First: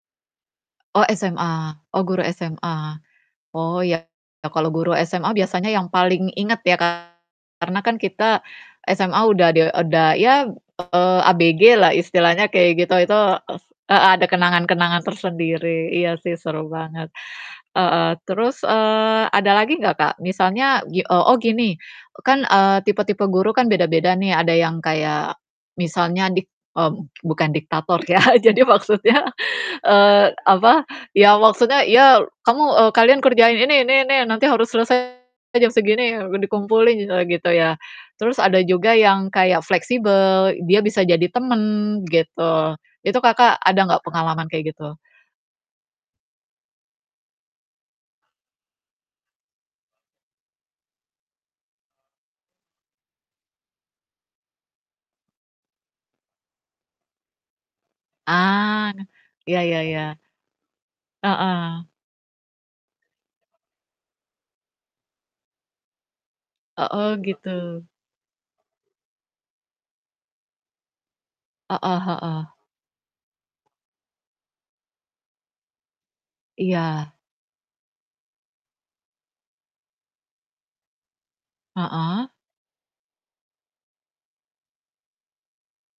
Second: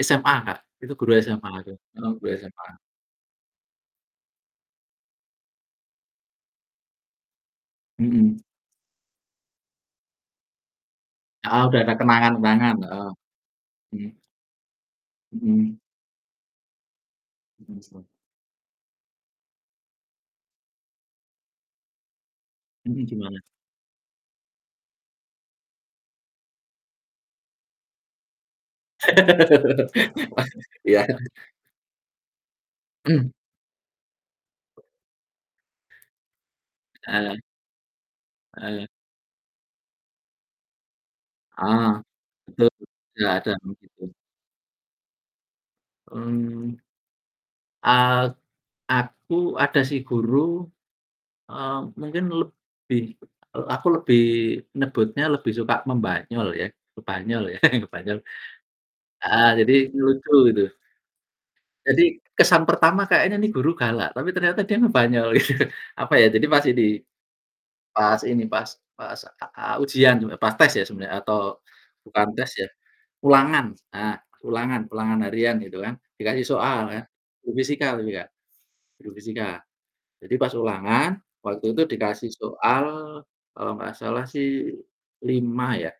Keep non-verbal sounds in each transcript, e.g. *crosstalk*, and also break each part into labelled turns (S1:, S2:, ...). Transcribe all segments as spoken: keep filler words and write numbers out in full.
S1: SMA, Kak, itu
S2: Oh
S1: guru SMA itu.
S2: SMA, oh
S1: Heeh,
S2: guru
S1: guru SMA.
S2: SMA. Oh ya kalau guru SMA biasanya yang paling inget ya kan karena kan kita
S1: Mmm.
S2: SMA udah de udah ya eee, ABG
S1: Heeh, udah
S2: lah
S1: ada kenangan
S2: istilahnya
S1: kenangan,
S2: kayak gitu
S1: heeh.
S2: itu ef heeh,
S1: Mhm.
S2: ada kenangan-kenangan
S1: Mhm.
S2: tersendiri. Iya sih seru banget.
S1: Mhm, *unintelligible*
S2: Heeh, terus eee, ada lagi ga Kak? Misalnya, gi oh oh gini, e kan, eee,
S1: Mhm,
S2: tipe-tipe
S1: gimana?
S2: guru kan beda-beda nih. Ada yang kayak misalnya dik mmm, bukan diktator ya jadi maksudnya eee,
S1: *laughs* Wah,
S2: apa.
S1: iya.
S2: Ya maksudnya ya kamu eee, "Kalian
S1: Mhm.
S2: kerjain ini ini, nanti harus selesai jam segini dikumpulin." Oh
S1: Heeh.
S2: gitu ya. Terus ada
S1: Heeh.
S2: juga yang kayak fleksibel dia bisa jadi temen
S1: Ah, betul
S2: gitu. Itu
S1: sudah ada,
S2: Kakak
S1: mhm,
S2: ada ga
S1: gitu.
S2: pengalaman kayak gitu?
S1: Mmm. Ak aku ada sih guru, eee, mungkin lebih, e aku lebih nyebutnya lebih suka membanyol ya, ngebanyol ya, *chuckles* ngebanyol
S2: Ah,
S1: heeh,
S2: ya
S1: jadi
S2: ya ya.
S1: lucu gitu.
S2: Heeh.
S1: Jadi kesan pertama kayaknya ini guru galak, tapi ternyata dia ngebanyol gitu, apa ya, jadi pas
S2: Oh
S1: idi
S2: oh gitu.
S1: pas ini, pas pas, e eee, ujian, sebe pas tes ya sebenarnya atau
S2: Heeh
S1: bukan
S2: heeh.
S1: tes ya, ulangan, s eee, ulangan ulangan harian gitu kan. Dikasih soal kan.
S2: Iya.
S1: Guru fisika uwi Kak, guru fisika. Jadi pas ulangan, waktu itu
S2: Heeh.
S1: dikasih soal kalau nggak salah sih lima ya,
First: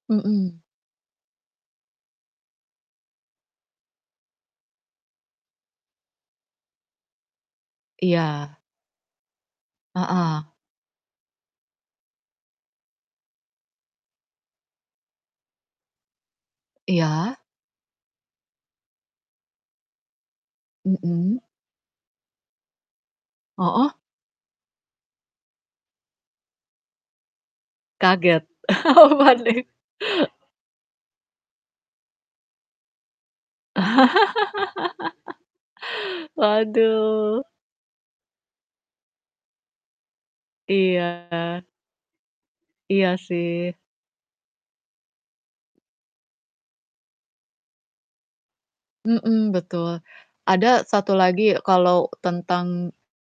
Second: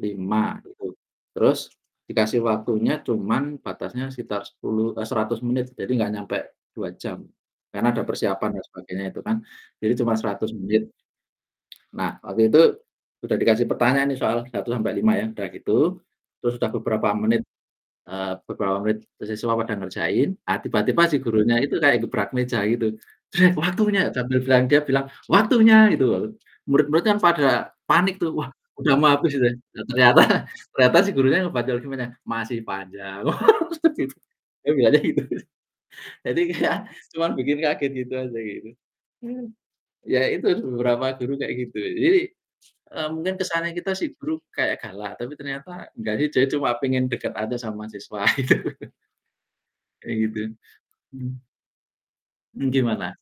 S1: lima
S2: Mhm.
S1: gitu, terus dikasih waktunya cuma batasnya sekitar sepuluh eh, seratus menit jadi nggak nyampe dua jam karena ada persiapan
S2: Iya.
S1: dan sebagainya itu kan. Jadi cuma
S2: Heeh.
S1: seratus menit. Nah, waktu itu udah dikasih pertanyaan nih soal, satu sampai, lima ya. Udah gitu, terus udah beberapa
S2: Iya.
S1: menit, eee, beberapa menit, siswa pada ngerjain. Eee, tiba-tiba si
S2: Mhm.
S1: gurunya itu kayak gebrak meja gitu.
S2: Hooh.
S1: "Waktunya!" Sambil bilang, dia bilang, "Waktunya," gitu. Lalu, murid-murid kan pada panik tuh,
S2: Kaget.
S1: "Wah udah
S2: Oh
S1: mah abis," gitu ya.
S2: panik
S1: Loh, ternyata ternyata si gurunya ngebanyol, gimana, "Masih panjang." Oh wes ketipu, dia bilangnya gitu.
S2: *laughs*
S1: Jadi kayak cuma
S2: Waduh.
S1: bikin kaget gitu aja kayak gitu. Mmm, ya, itu beberapa guru kayak
S2: Iya.
S1: gitu. Jadi, eee,
S2: Iya
S1: mungkin kesannya
S2: sih.
S1: kita si guru kayak galak tapi ternyata nggak di dia cuma pengen deket aja sama siswa gitu.
S2: Mhm betul.
S1: Kayak gitu,
S2: Ada satu
S1: mhm.
S2: lagi kalo
S1: Ng
S2: tentang
S1: gimana?